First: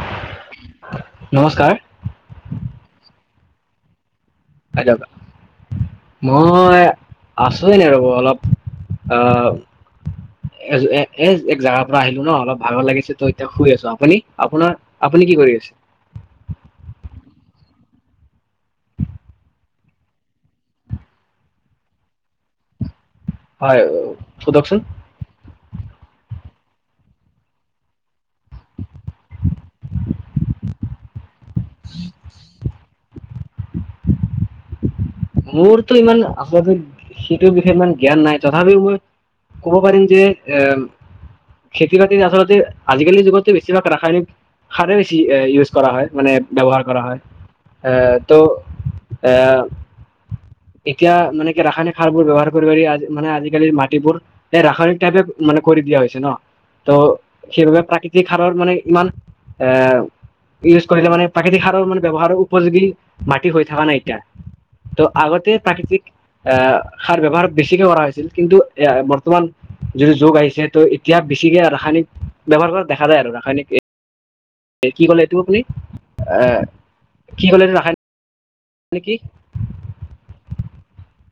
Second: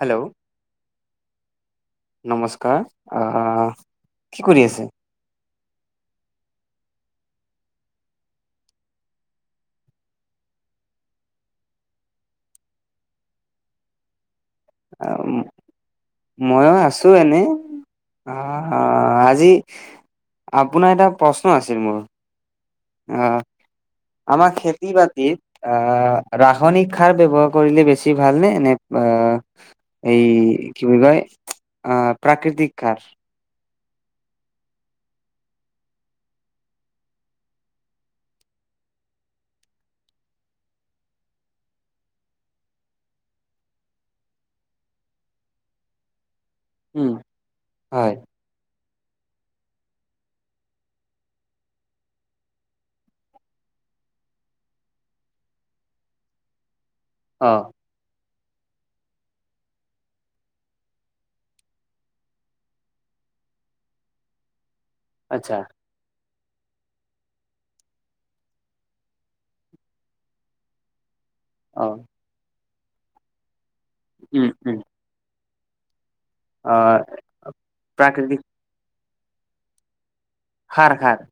Hello নমস্কাৰ নমস্কাৰ আহ অ মই আছো এনেই ৰব অলপ আহ এ এ এ এক জেগাৰ পৰা আহিলো ন অলপ ভালৰ লাগিছে ত এতিয়া শুই আছো আপুনি আপোনাৰ আপুনি কি কৰি আছে মই আছো এনে অ আজি আপোনাৰ এটা প্ৰশ্ন আছিল মোৰ অ হয় আমাৰ সোধকচোন খেতি বাতিত আ ৰাস ৰাাসনিক সাৰ ব্যৱহাৰ কৰিলে বেছি ভালনে নে এই কি বুলি কয়? আহ প্ৰাকৃতিক কাৰ মোৰতো ইমান আচলতে সেইটোৰ বিষয়ে ইমান জ্ঞান নাই তথাপিও মই কব পাৰি যে এ খেতি বাতিত আচলতে আজিকালি যুগতো বেছিভাগ ৰাসায়নিক সাৰ বেছি ইউজ কৰা হয় মানে ব্যৱহাৰ কৰা উম হয় হয় এ তো এ [inaudible] এতিয়া মানে কি ৰাসায়নিক সাৰ বোৰ ব্যৱহাৰ কৰিব পাৰি মানে আজিকালি মাটিবোৰ ৰাসায়নিক টাইপে মানে কৰি দিয়া হৈছে ন ত অ সেইবাবে প্ৰাকৃতিক সাৰৰ মানে ইমান এ ইউজ কৰিলে মানে প্ৰাকৃতিক সাৰৰ মানে ব্যৱহাৰৰ উপযোগী মাটি হৈ থকা নাই এতিয়া ত' আগতে আচ্ছা প্ৰাকৃতিক আহ সাৰ ব্যৱহাৰ বেছিকে কৰা হৈছিল কিন্তু এ বৰ্তমান যদি যোগ আহিছে ত এতিয়া বেছিকে অ ৰাসায়নিক ব্যৱহাৰ কৰা দেখা যায় আৰু ৰাসায়নিক উম উম এ কি কলে এইটো আপুনি অ কি হ'লে ৰাখাই প্ৰাকৃতিক নেকি হাৰ হাৰ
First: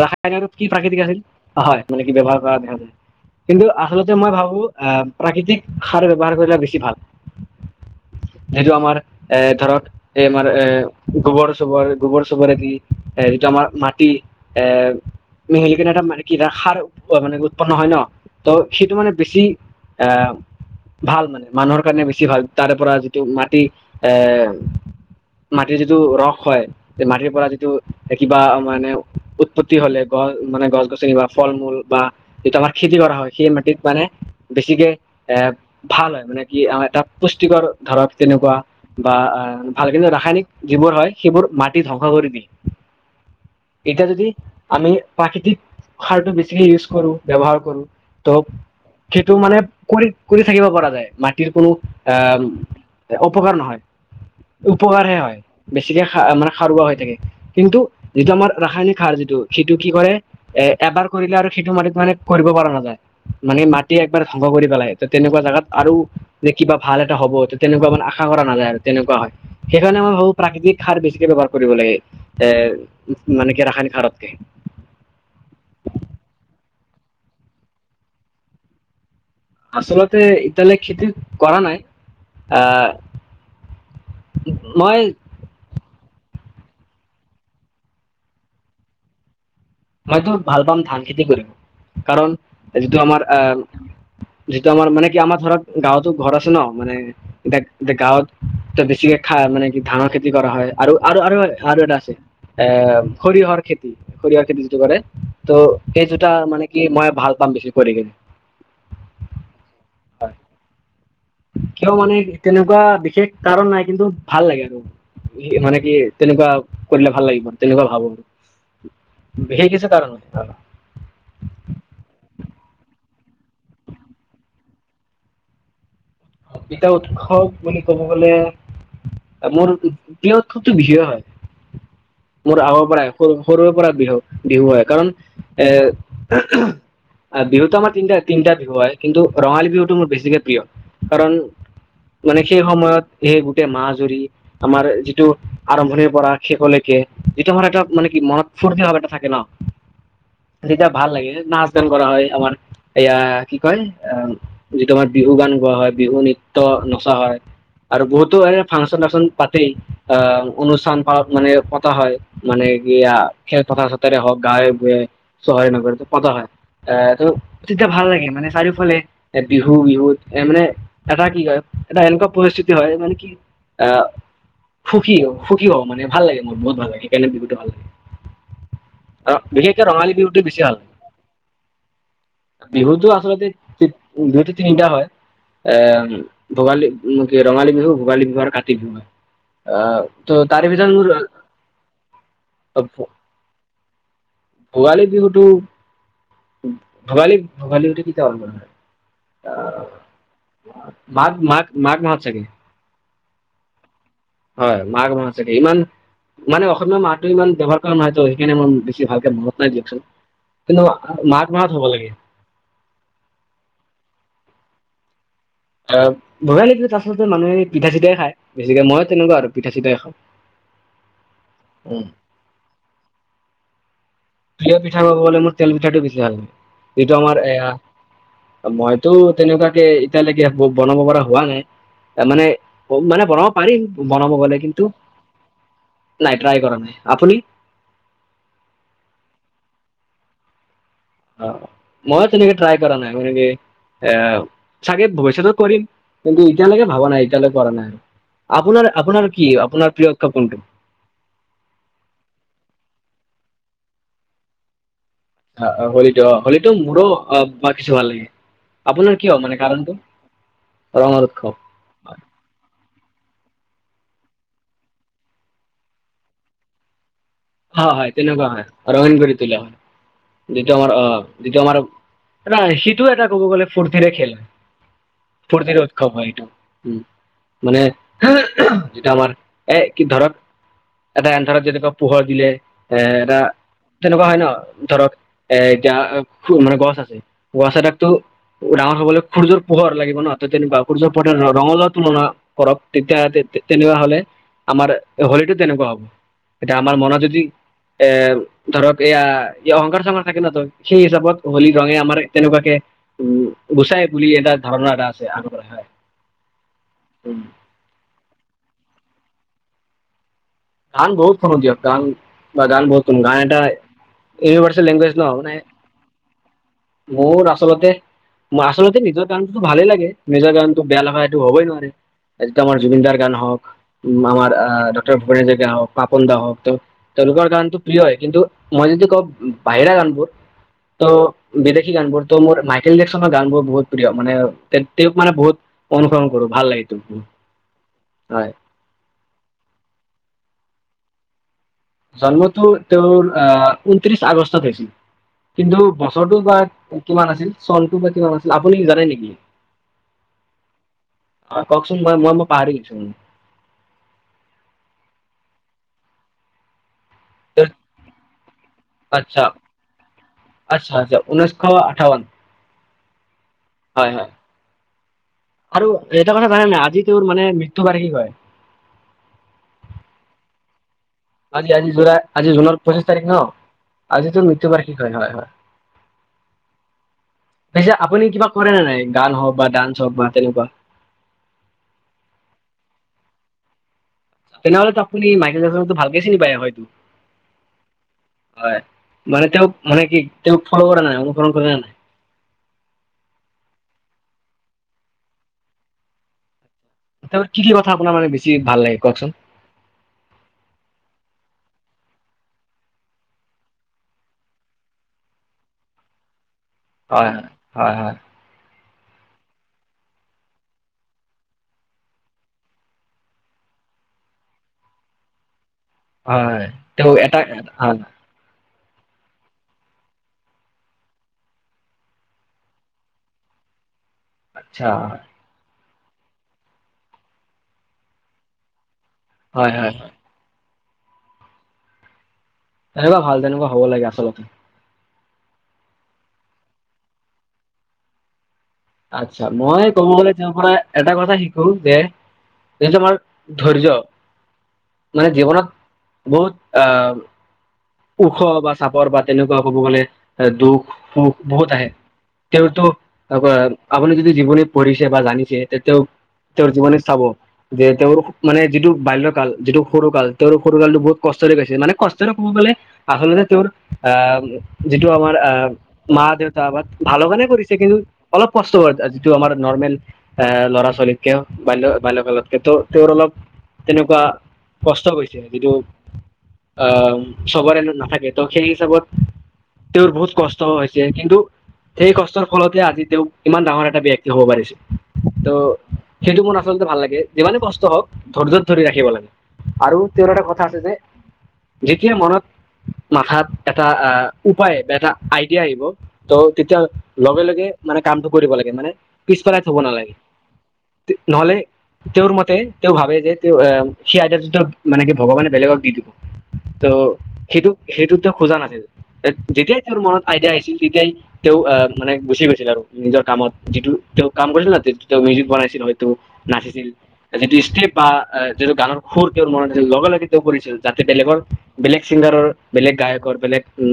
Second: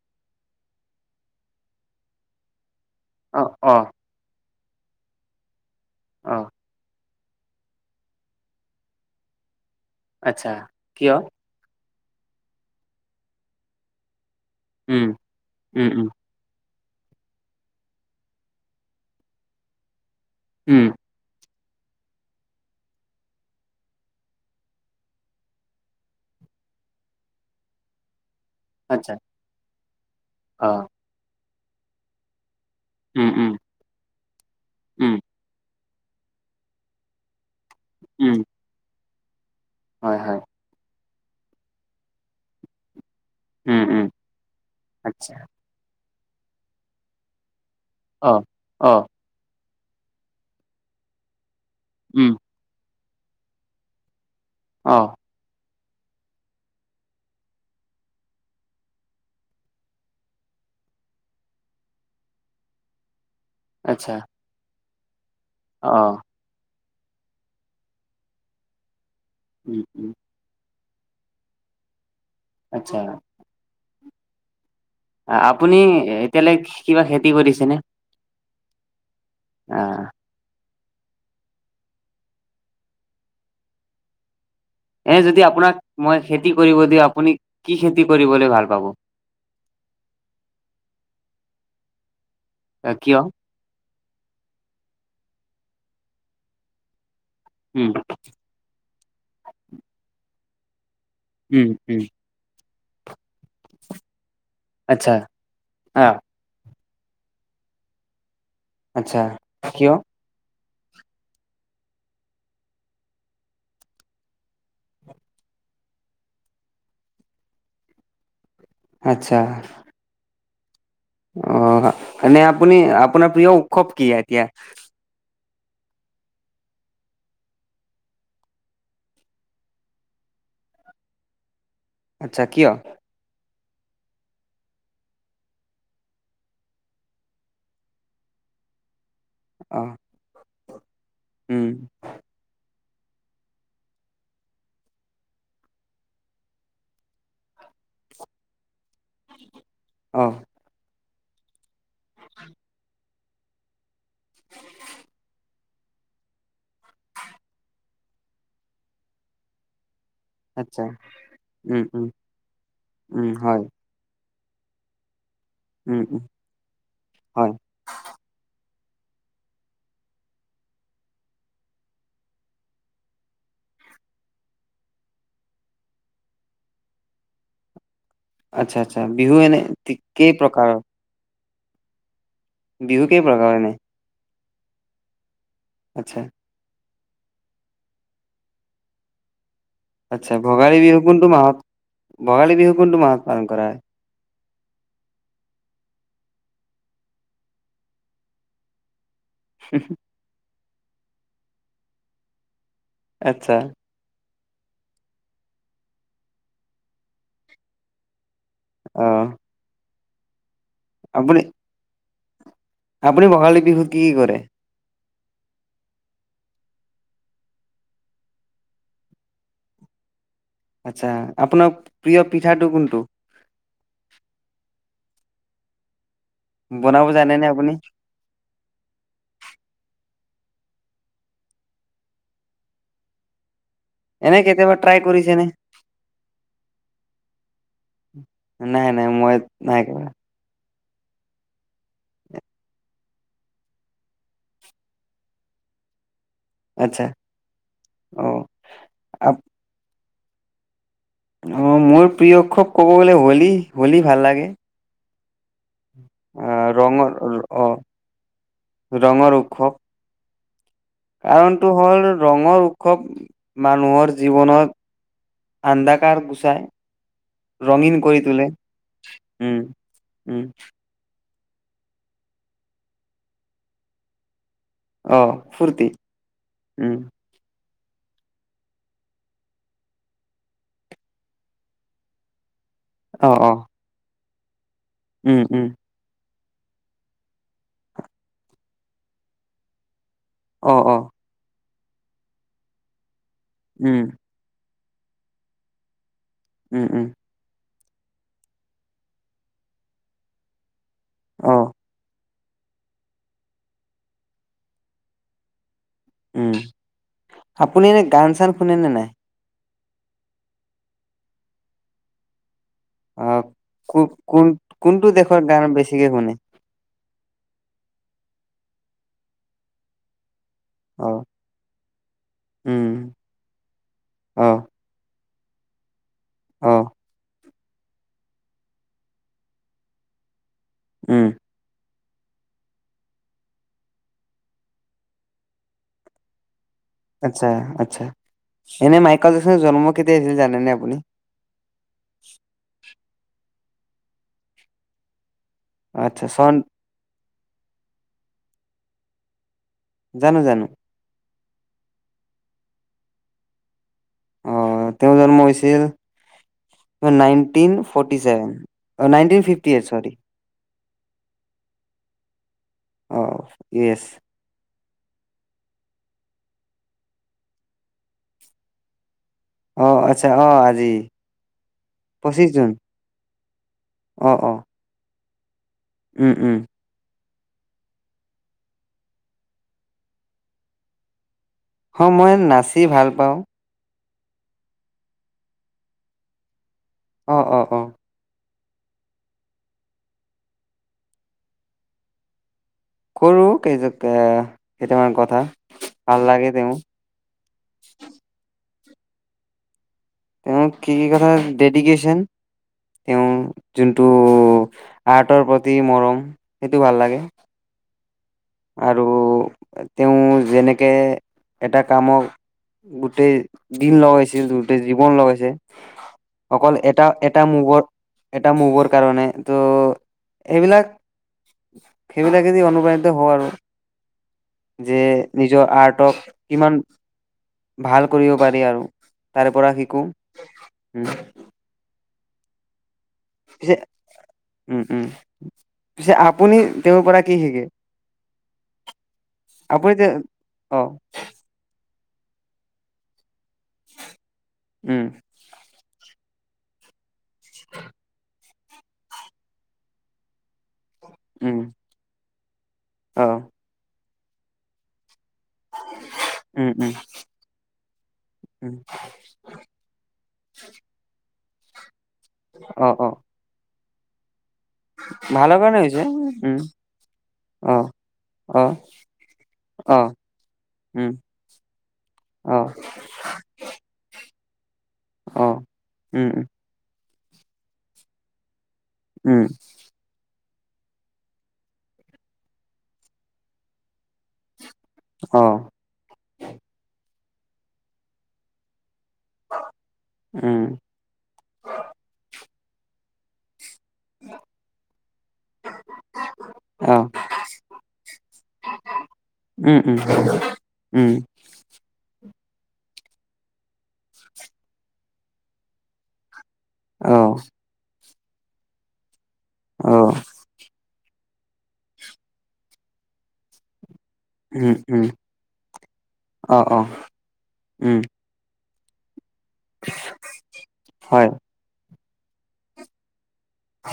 ৰাসায়নিকত কি প্ৰাকৃতিক আছিল হয় মানে কি ব্যৱহাৰ কৰা দেখা যায় অ কিন্তু অ আচলতে মই ভাবো আহ প্ৰাকৃতিক সাৰ ব্যৱহাৰ অ কৰিলে বেছি ভাল। যিটো আমাৰ এ ধৰক এই আমাৰ আচ্ছা এ কিয় চবৰ গোবৰ চবৰেদি এ যিটো আমাৰ মাটি- এ উম উম মেহিলিকনে তাৰ উম মানে কিনে সাৰ অ মানে উৎপন্ন হয় ন ত সেইটো মানে বেছি এ উম ভাল মানে মানুহৰ কাৰণে বেছি ভাল তাৰে পৰা যিটো মাটি এ মাটি যিটো যিটো ৰস হয় মাটিৰ পৰা যিটো কিবা মানে আচ্ছা উৎপত্তি হ'লে গছ অ মানে গছ গছনি বা ফল মূল বা যিটো আমাৰ খেতি কৰা উম হয় সেই উম মাটিত মানে বেছিকে উম এ ভাল হয় মানে কি এটা পুষ্টিকৰ ধৰক উম তেনেকুৱা বা ভাল কিন্তু হয় হয় ৰাসায়নিক যিবোৰ হয় সেইবোৰ মাটি ধ্বংস কৰি দিয়ে। উম উম এতিয়া যদি আমি আচ্ছা প্ৰাকৃতিক সাৰটো বেছিকে ইউজ কৰোঁ ব্যৱহাৰ কৰোঁ। অ ত' অ সেইটো মানে কৰি কৰি থাকিব পৰা যায় মাটিৰ কোনো উম আহ অপকাৰ নহয় অ উপকাৰহে হয়। বেছিকে খা মানে সাৰুৱা হৈ থাকে কিন্তু যিটো আমাৰ ৰাসায়নিক সাৰ যিটো সেইটো কি কৰে এ এবাৰ কৰিলে আৰু সেইটো মালিত মানে কৰিব পৰা নাযায়। মানে মাটি আচ্ছা একবাৰে ধ্বংস কৰি পেলাই তেনেকুৱা জাগাত অ আৰু যে কিবা ভাল এটা হ'ব তেনেকুৱা মানে আশা কৰা নাযায় আৰু তেনেকুৱা হয় উম সেইকাৰণে উম মই ভাবো প্ৰাকৃতিক সাৰ বেছিকে ব্যৱহাৰ কৰিব লাগে এ আচ্ছা মানে কি ৰাসায়নিক সাৰতকে আপুনি এতিয়ালৈ কিবা খেতি কৰি দিছিনে। আচলতে এতালে খেতি কৰা নাই আহ মই এ যদি আপোনাক মই খেতি কৰিব দি আপুনি কি খেতি কৰিবলৈ ভাল পাব মইতো ভাল পাম ধান খেতি কৰি কাৰণ যিটো কিয় আমাৰ আহ যিটো আমাৰ মানে কি আমাৰ ধৰক গাঁৱতো ঘৰ আছে ন মানে এতিয়া উম এয়া গাঁৱত তে ক খা মানে কি ধানৰ খেতি কৰা হয় আৰু আৰু আৰু উম আৰু এটা উম আছে এ সৰিয়হৰ খেতি সৰিয়হৰ খেতি যিটো কৰে আচ্ছা ত' সেই আহ যটা মানে কি মই ভাল পাম বেছি কৰি কিনে আচ্ছা কিয় [inaudible] কিয় মানে তেনেকুৱা বিশেষ কাৰণ নাই কিন্তু ভাল লাগে আৰু মানে কি তেনেকুৱা কৰিলে ভাল লাগিব আৰু তেনেকুৱা ভাবো আৰু আত্ছা বিহেগছে কাৰণ হয় ত অ এনে আপুনি আপোনাৰ প্ৰিয় উৎসৱ কি এতিয়া কবিতা উৎসৱ বুলি ক'ব গলে মোৰ প্ৰিয়ত খতো বিহু হয় আচ্ছা মোৰ কিয় আৰু পৰা এ সৰুৰে পৰা বিহু বিহু হয় কাৰণ এ অ বিহুতো আমাৰ তিনিটা তিনিটা বিহু হয় কিন্তু ৰঙালী অ বিহুটো মোৰ বেছিকৈ প্ৰিয় কাৰণ উম মানে সেই সময়ত সেই গোটেই মাহ জুৰি আমাৰ যিটো আৰম্ভণিৰ পৰা শেষলৈকে যিটো ভাৰ এটা মানে ম ফুৰ্তি থাকে ন অ তেতিয়া ভাল লাগে নাচ গান কৰা হয় আমাৰ এয়া কি কয় অ যিটো আমাৰ বিহু গান গোৱা হয় বিহু নৃত্য নচা হয় আৰু বহুতো এনে ফাংচন াংচন পাতেই আহ আচ্ছা অনুষ্ঠান প মানে উম পতা উম হয় মানে কি উম হয় খেল কথা চতোৰে হওক গাঁৱে বয়ে চহায় নকৰে উম ত উম কতা হয় আহ হয় তয়া ভাল লাগে মে চাই। ফালে এ বিহু বিহুত এ মানে এটা কি হয় এটা এনেকুৱা পৰিস্থিতি হয় মানে কি আহ সুখী হয় সুখী হব মানে ভাল লাগে মোৰ বহুত ভাল লাগে কাৰণে বিহুতটো ভাল লাগে। আচ্ছা আচ্ছা বিহু আহ এনে বিশেষকে তি ৰঙালী কেই বিহুটো বেছি প্ৰকাৰৰ ভাল বিহু বিহুতো কেই প্ৰকাৰৰ এনে আচলতেতি বিহুত তিনিটা হয় এ আচ্ছা ভোগালী উ কি ৰঙালী বিহু ভোগালী বিহু আৰু কাতি বিহু হয় আহ ত আচ্ছা তাৰে ভোগালী ভিতৰত বিহু মোৰ কোনটো মাহত ভোগালী বিহু কোনটো মাহত পালন কৰা হয় ভোগালী বিহুটো ভোগালী ভোগালী বিহুত কিতিয়া অল মন হয় হু হু মঘ মাঘ মাঘ মাহত চাগে আচ্ছা হয় মাঘ মাহ চকে ইমান মানে অসমীয়া মাহটো ইমান ব্যৱহাৰ কৰা নহয়তো। সেইকাৰণে মন বেছি অ ভাল। দিয়কচোন, কিন্তু আপুনি মাঘ মাহত হ'ব লাগে। আপুনি ৰঙালী বিহুত কি-কি কৰে? আহ ৰঙালী বিহুত আচলতে মানুহে পিঠা-চিঠাই খাই বেছিকে। মইও তেনেকুৱা আৰু পিঠা-চিঠাই খাওঁ। আচ্ছা, আপোনাৰ প্ৰিয় পিঠাটো কোনটো? প্ৰিয় পিঠা কব গলে মোৰ তেল পিঠাটো বেছি বনাব এইটো আমাৰ জানেনে আপুনি এয়া মইতো তেনেকুৱাকে এতিয়ালৈকে একো বনাব পৰা হোৱা নাই। মানে মানে বনাব পাৰিম বনাব এনে গলে। কেতিয়াবা কিন্তু ট্ৰাই কৰিছেনে নাই ট্ৰাই কৰা নাই। আপুনি? নাই, নাই। মইও নাই কৰা। অ মই তেনেকে ট্ৰাই কৰা নাই [unintelligible] আ চাগে ভৱিষ্যতত কৰিম। কিন্তু এতিয়ালৈকে আচ্ছা ভাবা নাই, এতিয়ালৈ কৰা নাই। আৰু অ আপোনাৰ আপোনাৰ আপ কি? আপোনাৰ প্ৰিয় উৎসৱ কোনটো? অ মোৰ প্ৰিয় উৎসৱ ক'ব গ'লে হোলী, হোলী ভাল লাগে। হলীটো অ আহ হলীটো। মোৰো ৰঙৰ অ কিছু ভাল লাগে আপোনাৰ ৰঙৰ কিয় মানে, উৎসৱ কাৰণটো? ৰঙৰ উৎসৱ কাৰণটো হ'ল ৰঙৰ উৎসৱ। মানুহৰ জীৱনত আন্দাকাৰ গুচায়। হয়, হয়। তেনেকুৱা হয়। ৰঙীন কৰি উম তোলো হয় উম যিটো আমাৰ অ যিটো আমাৰ ন সিটো এটা কব গলে ফূৰ্তিৰে খেল। অ ফুৰ্তিৰ ফূৰ্তি উৎসৱ হয় এইটো। উম মানে যেতিয়া আমাৰ এ কি ধৰক এটা এন ধৰক যেন ধৰক পোহৰ দিলে এ অ এটা অ তেনেকুৱা হয় ন ধৰক উম এ উম [unintelligible] মানে গছ আছে, গছ এটাকটো ডাঙৰ হবলে সূৰ্য্যৰ পোহৰ লাগে হব ন ত অ তেনেকুৱা। অ সূৰ্য পোহৰে ৰঙালাও তুলনা কৰক তেতিয়া তেনেকুৱা উম হলে আমাৰ হলিটো তেনেকুৱা হ'ব। এতিয়া উম আমাৰ উম মনত যদি এ ধৰক এইয়া অহংকাৰ- চহংকাৰ থাকে ন ত সেই হিচাপত অ হোলী ৰঙে আমাৰ তেনেকুৱাকে উ গুচাই বুলি এটা ধাৰণা এটা আছে। আ হয়। উম উম আপুনি এনে গান-চান শুনেনে নাই? গান বহুত শুনোঁ দিয়ক, গান বা গান বহুত শুনো। অ গান এটা কো কোন ইউনিভাৰ্চেল কোনটো লেংগুৱেজ ন দেশৰ মানে গান বেছিকে শুনে মোৰ আচলতে- আচলতে নিজৰ গানটো ভালেই লাগে। নিজৰ গানতো বেয়া অ লগা সেইটো হ'বই নোৱাৰে। আমাৰ উম জুবিনদাৰ গান হওক, উ অ আমাৰ আহ ডক্টৰ ভূপেন হাজৰিকা হওক, পাপন দা হ। অ তেওঁ তেওলোকৰ গান প্ৰিয় হয়, কিন্তু মই যদি কওঁ বাহিৰা গানবোৰ ত উম বেলেগ সি গান বোৰতো মোৰ মাইকেল জেকচনৰ গানবোৰ বহুত প্ৰিয় মানে তেওঁক মানে বহুত অনুসৰণ কৰো, ভাল লাগে। তেওঁক বহুত। আচ্ছা আচ্ছা, হয় এনে মাইকেল জেকছনৰ জন্ম কেতিয়া হৈছিল জানেনে আপুনি? জন্মটো তেওঁৰ আহ ঊনত্ৰিছ আগষ্টত হৈছিল। কিন্তু আচ্ছা বছৰটো চন বা কিমান আছিল চনটো বা কিমান আছিল? আপুনি জানে নেকি? জানো, জানো। আহ কওকচোন। মই-মই-মই পাহৰি গৈছো মানে। অ তেওঁ জন্ম হৈছিল নাইন্টিন ফৰ্টি ছেভেন, অ আচ্ছা নাইন্টিন ফিফটিহে, চৰি। আচ্ছা, আচ্ছা। ঊনৈছশ আঠাৱন। অঁ য়েছ। হয় হয় আৰু এটা কথা জানে নাই? আজি তেওঁৰ মানে মৃত্যু বাৰ্ষিক হয়। অ, আচ্ছা। অ আজি আজি আজি জুলাই, পঁচিছ আজি জুন জুনৰ পঁচিছ তাৰিখ ন? অ', আজিতো অ', মৃত্যু বাৰ্ষিক হয়। হয়, হয়। উম, উম। পিছে আপুনি কিবা কৰেনে নাই? গান হওক বা ডান্স হওক বা তেনেকুৱা? হ মই নাচি ভাল পাওঁ তেনেহলেতো আপনি মাইকেল জেকছনক্ তো ভালকে চিনি পায় হয়তো। অ অ অ হয় মানে তেওঁক মানে কি তেওঁক ফ'ল কৰা নাই অনুসৰণ কৰে নে নাই কৰো কেইযা এ কেইটামান কথা ভাল লাগে তেওঁ তেওঁৰ কি কি কথা আপোনাৰ মানে বেছি ভাল লাগে কওকচোন? তেওঁ কি কি কথা ডেডিকেচন তেওঁ যোনটো আৰ্টৰ প্ৰতি মৰম সেইটো ভাল লাগে হয় হয় হয় হয় আৰু তেওঁ যেনেকে এটা কামক,, গোটেই দিন লগাইছিল, গোটেই জীৱন লগাইছে, হয় অকল এটা তেওঁ এটা মোভত হয় এটা মোভৰ কাৰণে ত সেইবিলাক সেইবিলাক দি অনুপ্ৰাণিত কৰো আচ্ছা যে নিজৰ আৰ্টক কিমান ভাল কৰিব পাৰি আৰু তাৰে হয় পৰা হয় শিকো উম তেনেকুৱা ভাল তেনেকুৱা পিছে হব লাগে আচলতে উম উম পিছে আপুনি তেওঁৰ পৰা কি শিকে আতচ্ছা মই আপুনি তে ক'ব গলে তেওৰ পৰা অ এটা কথা শিকো যে যিটো আমাৰ ধৈৰ্য উম মানে জীৱনত বহুত আঁ [unintelligible] ওখ বা চাপৰ বা তেনেকুৱা ক'ব গ'লে এ দুখ সুখ উম বহুত আহে তেওঁতো অ আপুনি যদি জীৱনী পঢ়িছে বা জানিছে যে তেওঁ তেওঁৰ উম উম জীৱনী চাব যে তেওঁৰ মানে উম যিটো বাল্যকাল যিটো সৰু কাল তেওঁৰ সৰু কালটো বহুত কষ্ট কষ্টৰে গৈছে মানে কষ্টৰে কব গলে অ অ আচলতে তেওঁৰ আহ যিটো আমাৰ ভালৰ আহ কাৰণে হৈছে মা উম দেউতা বা ভালৰ কাৰণে অ কৰিছে কিন্তু অলপ অ কষ্ট কৰে যিটো আমাৰ নৰ্মেল অ এ ল'ৰা উম ছোৱালীৰ কেয়াৰ বাল্যকালত অ সেইতো তেওঁৰ অলপ তেনেকুৱা কষ্ট হৈছে অ যিটো উম আহ চবৰে এইটো নাথাকে ত সেই উম তেওঁৰ বহুত কষ্ট হৈছে কিন্তু সেই কষ্টৰ ফলতে আজি তেওঁ ইমান ডাঙৰ এটা ব্যক্তি হব পাৰিছে অ ত' সেইটো মোৰ আচলতে ভাল লাগে যিমানে কষ্ট হওক ধৈৰ্যৰ ধৰি ৰাখিব লাগে আৰু তেওঁৰ এটা কথা উম আছে যে যেতিয়া মনত মাথাত এটা উপায় বা এটা আইডিয়া আহিব তো তেতিয়া অ লগে লগে মানে কামটো কৰিব লাগে মানে পিছ পেলাই থব উম উম নালাগে উম নহলে তেওঁৰ মতে তেওঁ ভাবে যে তেওঁ আহ সেই আইদিয়াটো মানে কি ভগৱানে বেলেগক দি দিব ত অ সেইটো সেইটোত তেওঁ খোজা নাছিল যেতিয়াই অ তেওঁৰ মনত আইডিয়া আহিছিল তেতিয়াই তেওঁ আহ মানে গুচি গৈছিল আৰু নিজৰ কামত যিটো তেওঁ কাম কৰিছিল উম ন উম তেওঁ মিউজিক বনাইছিল হয়তো অ অ নাচিছিল যিটো ষ্টেপ উম বা যিটো গানৰ সুৰ তেওঁৰ মনত আছিল লগে লগে তেওঁ কৰিছিল যাতে হয় বেলেগৰ বেলেগ চিংগাৰৰ বেলেগ গায়কৰ বেলেগ উ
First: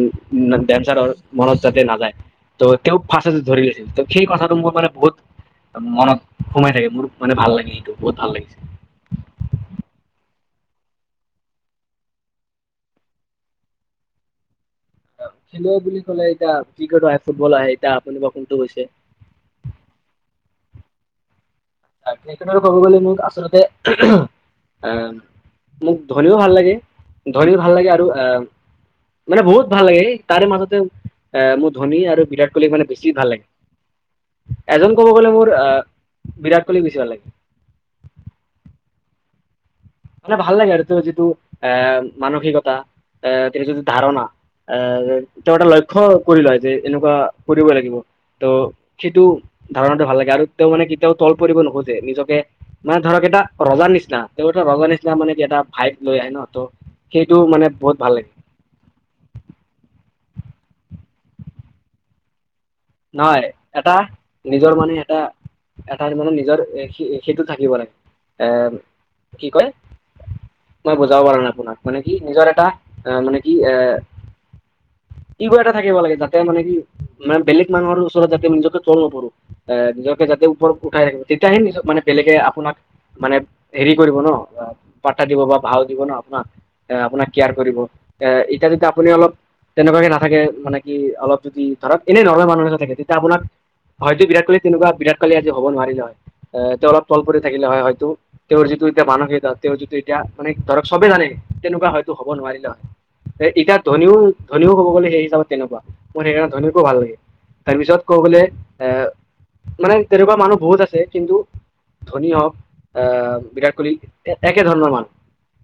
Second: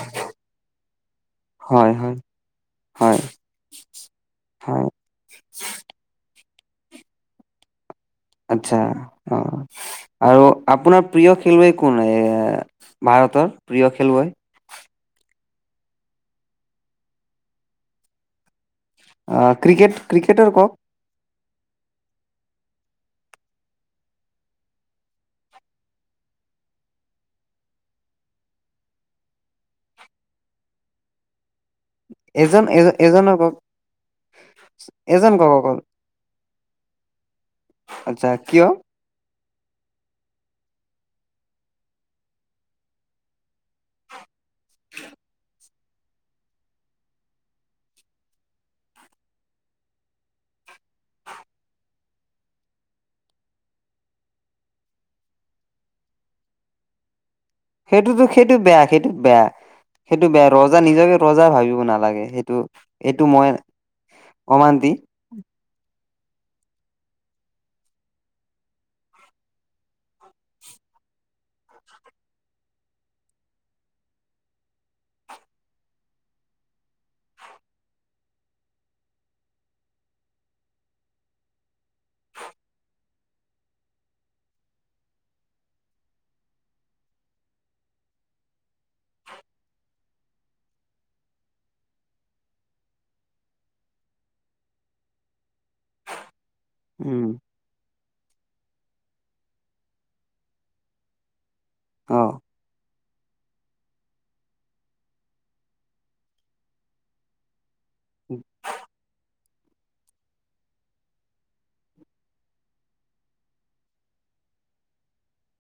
ডানচাৰ মনত যাতে হয় নাযায় হয় ত' তেওঁ হয় ফাষ্টতে ধৰি ৰাখিছিল ত সেই কথাটো মোৰ মানে হয় বহুত মনত সোমাই থাকে মোৰ মানে ভাল লাগে এইটো আচ্ছা অ' আৰু আপোনাৰ প্ৰিয় খেলুৱৈ কোন এ ভাৰতৰ প্ৰিয় খেলুৱৈ খেলুৱৈ বুলি ক'লে এতিয়া ক্ৰিকেট হয় ফুটবল আহে এতিয়া আপুনি বা কোনটো কৈছে অ' ক্ৰিকেট ক্ৰিকেটৰ কওক ক্ৰিকেটৰ ক'ব গ'লে মোক আচলতে এহ মোক ধনিও ভাল লাগে ধনিও ভাল লাগে আৰু এহ মানে বহুত ভাল লাগে এই তাৰে মাজতে এহ মোৰ ধনী আৰু বিৰাট কোহলী এজন এ মানে বেছি ভাল এজনৰ লাগে কওক এজন ক'ব গ'লে মোৰ বিৰাট কোহলি বেছি ভাল লাগে আটচ্ছা কিয় মানে ভাল লাগে আৰু তোৰ যিটো আহ মানসিকতা আহ ত যিটো ধাৰণা তেওঁ এটা লক্ষ্য কৰি লয় যে এনেকুৱা কৰিবই লাগিব ত' সেইটো ধাৰণাতে ভাল লাগে আৰু তেওঁ মানে কেতিয়াও তল পৰিব নোখোজে নিজকে মানে ধৰক এটা ৰজাৰ নিচিনা তেওঁ ভগৱান নিচিনা মানে এটা ভাইবচ লৈ আহে ন ত সেই সেইটোতো সেইটো বেয়া সেইটো বেয়া সেইটো বেয়া ৰজা নিজকে ৰজা ভাবিব নালাগে সেইটো এইটো নহয় মই এটা নিজৰ অমান্তি মানে এটা এটা মানে নিজৰ সেইটো থাকিব লাগে এ কি কয় মই বুজাব পাৰো নাই তোমাক মানে কি নিজৰ এটা আহ মানে কি এ কিবা এটা থাকিব লাগে যাতে মানে কি মানে বেলেগ মানুহৰ ওচৰত যাতে নিজকে তল নপৰো এ নিজকে যাতে ওপৰত উাই ৰাখো তেতিয়াহে নিজ মানেলেগে আপোনাৰ মানেঃ হেৰি কৰিব ন পাৰা দিব বা ভাও দিব ন আপোনাক আপোনাক কেয়াৰ কৰিব এ এতিয়া যদি আপুনি অলপ তেনেকুৱাকে নাথাকে মানে কি অলপ যদি ধৰক এনে ধৰণৰ মান থাকে তেতিয়া আপোনাক হয়ত বিৰাট কহলি তেনেকুৱা বিৰাট কহলি হ'ব নোৱাৰিলে হয় এ তেওঁ অলপ তল উম পৰি থাকিলে হয় হয়তো তেওঁৰ যিটো এতিয়া মানসিতা তেওঁৰ যিটো এতিয়া মানে ধৰক চবে জানে তেনেকুৱা হয়তো হব অ নোৱাৰিলে হয় এ এতিয়া ধনীও ধনীও কব গ'লে সেই হিচাপত তেনেকুৱা মোৰ সেইকাৰণে ধনীকো ভাল লাগে তাৰপিছত কব গলে এ মানে তেনেকুৱা মানুহ বহুত আছে কিন্তু ধনী হওক আহ বিৰাট কোহলি একে ধৰণৰ মানুহ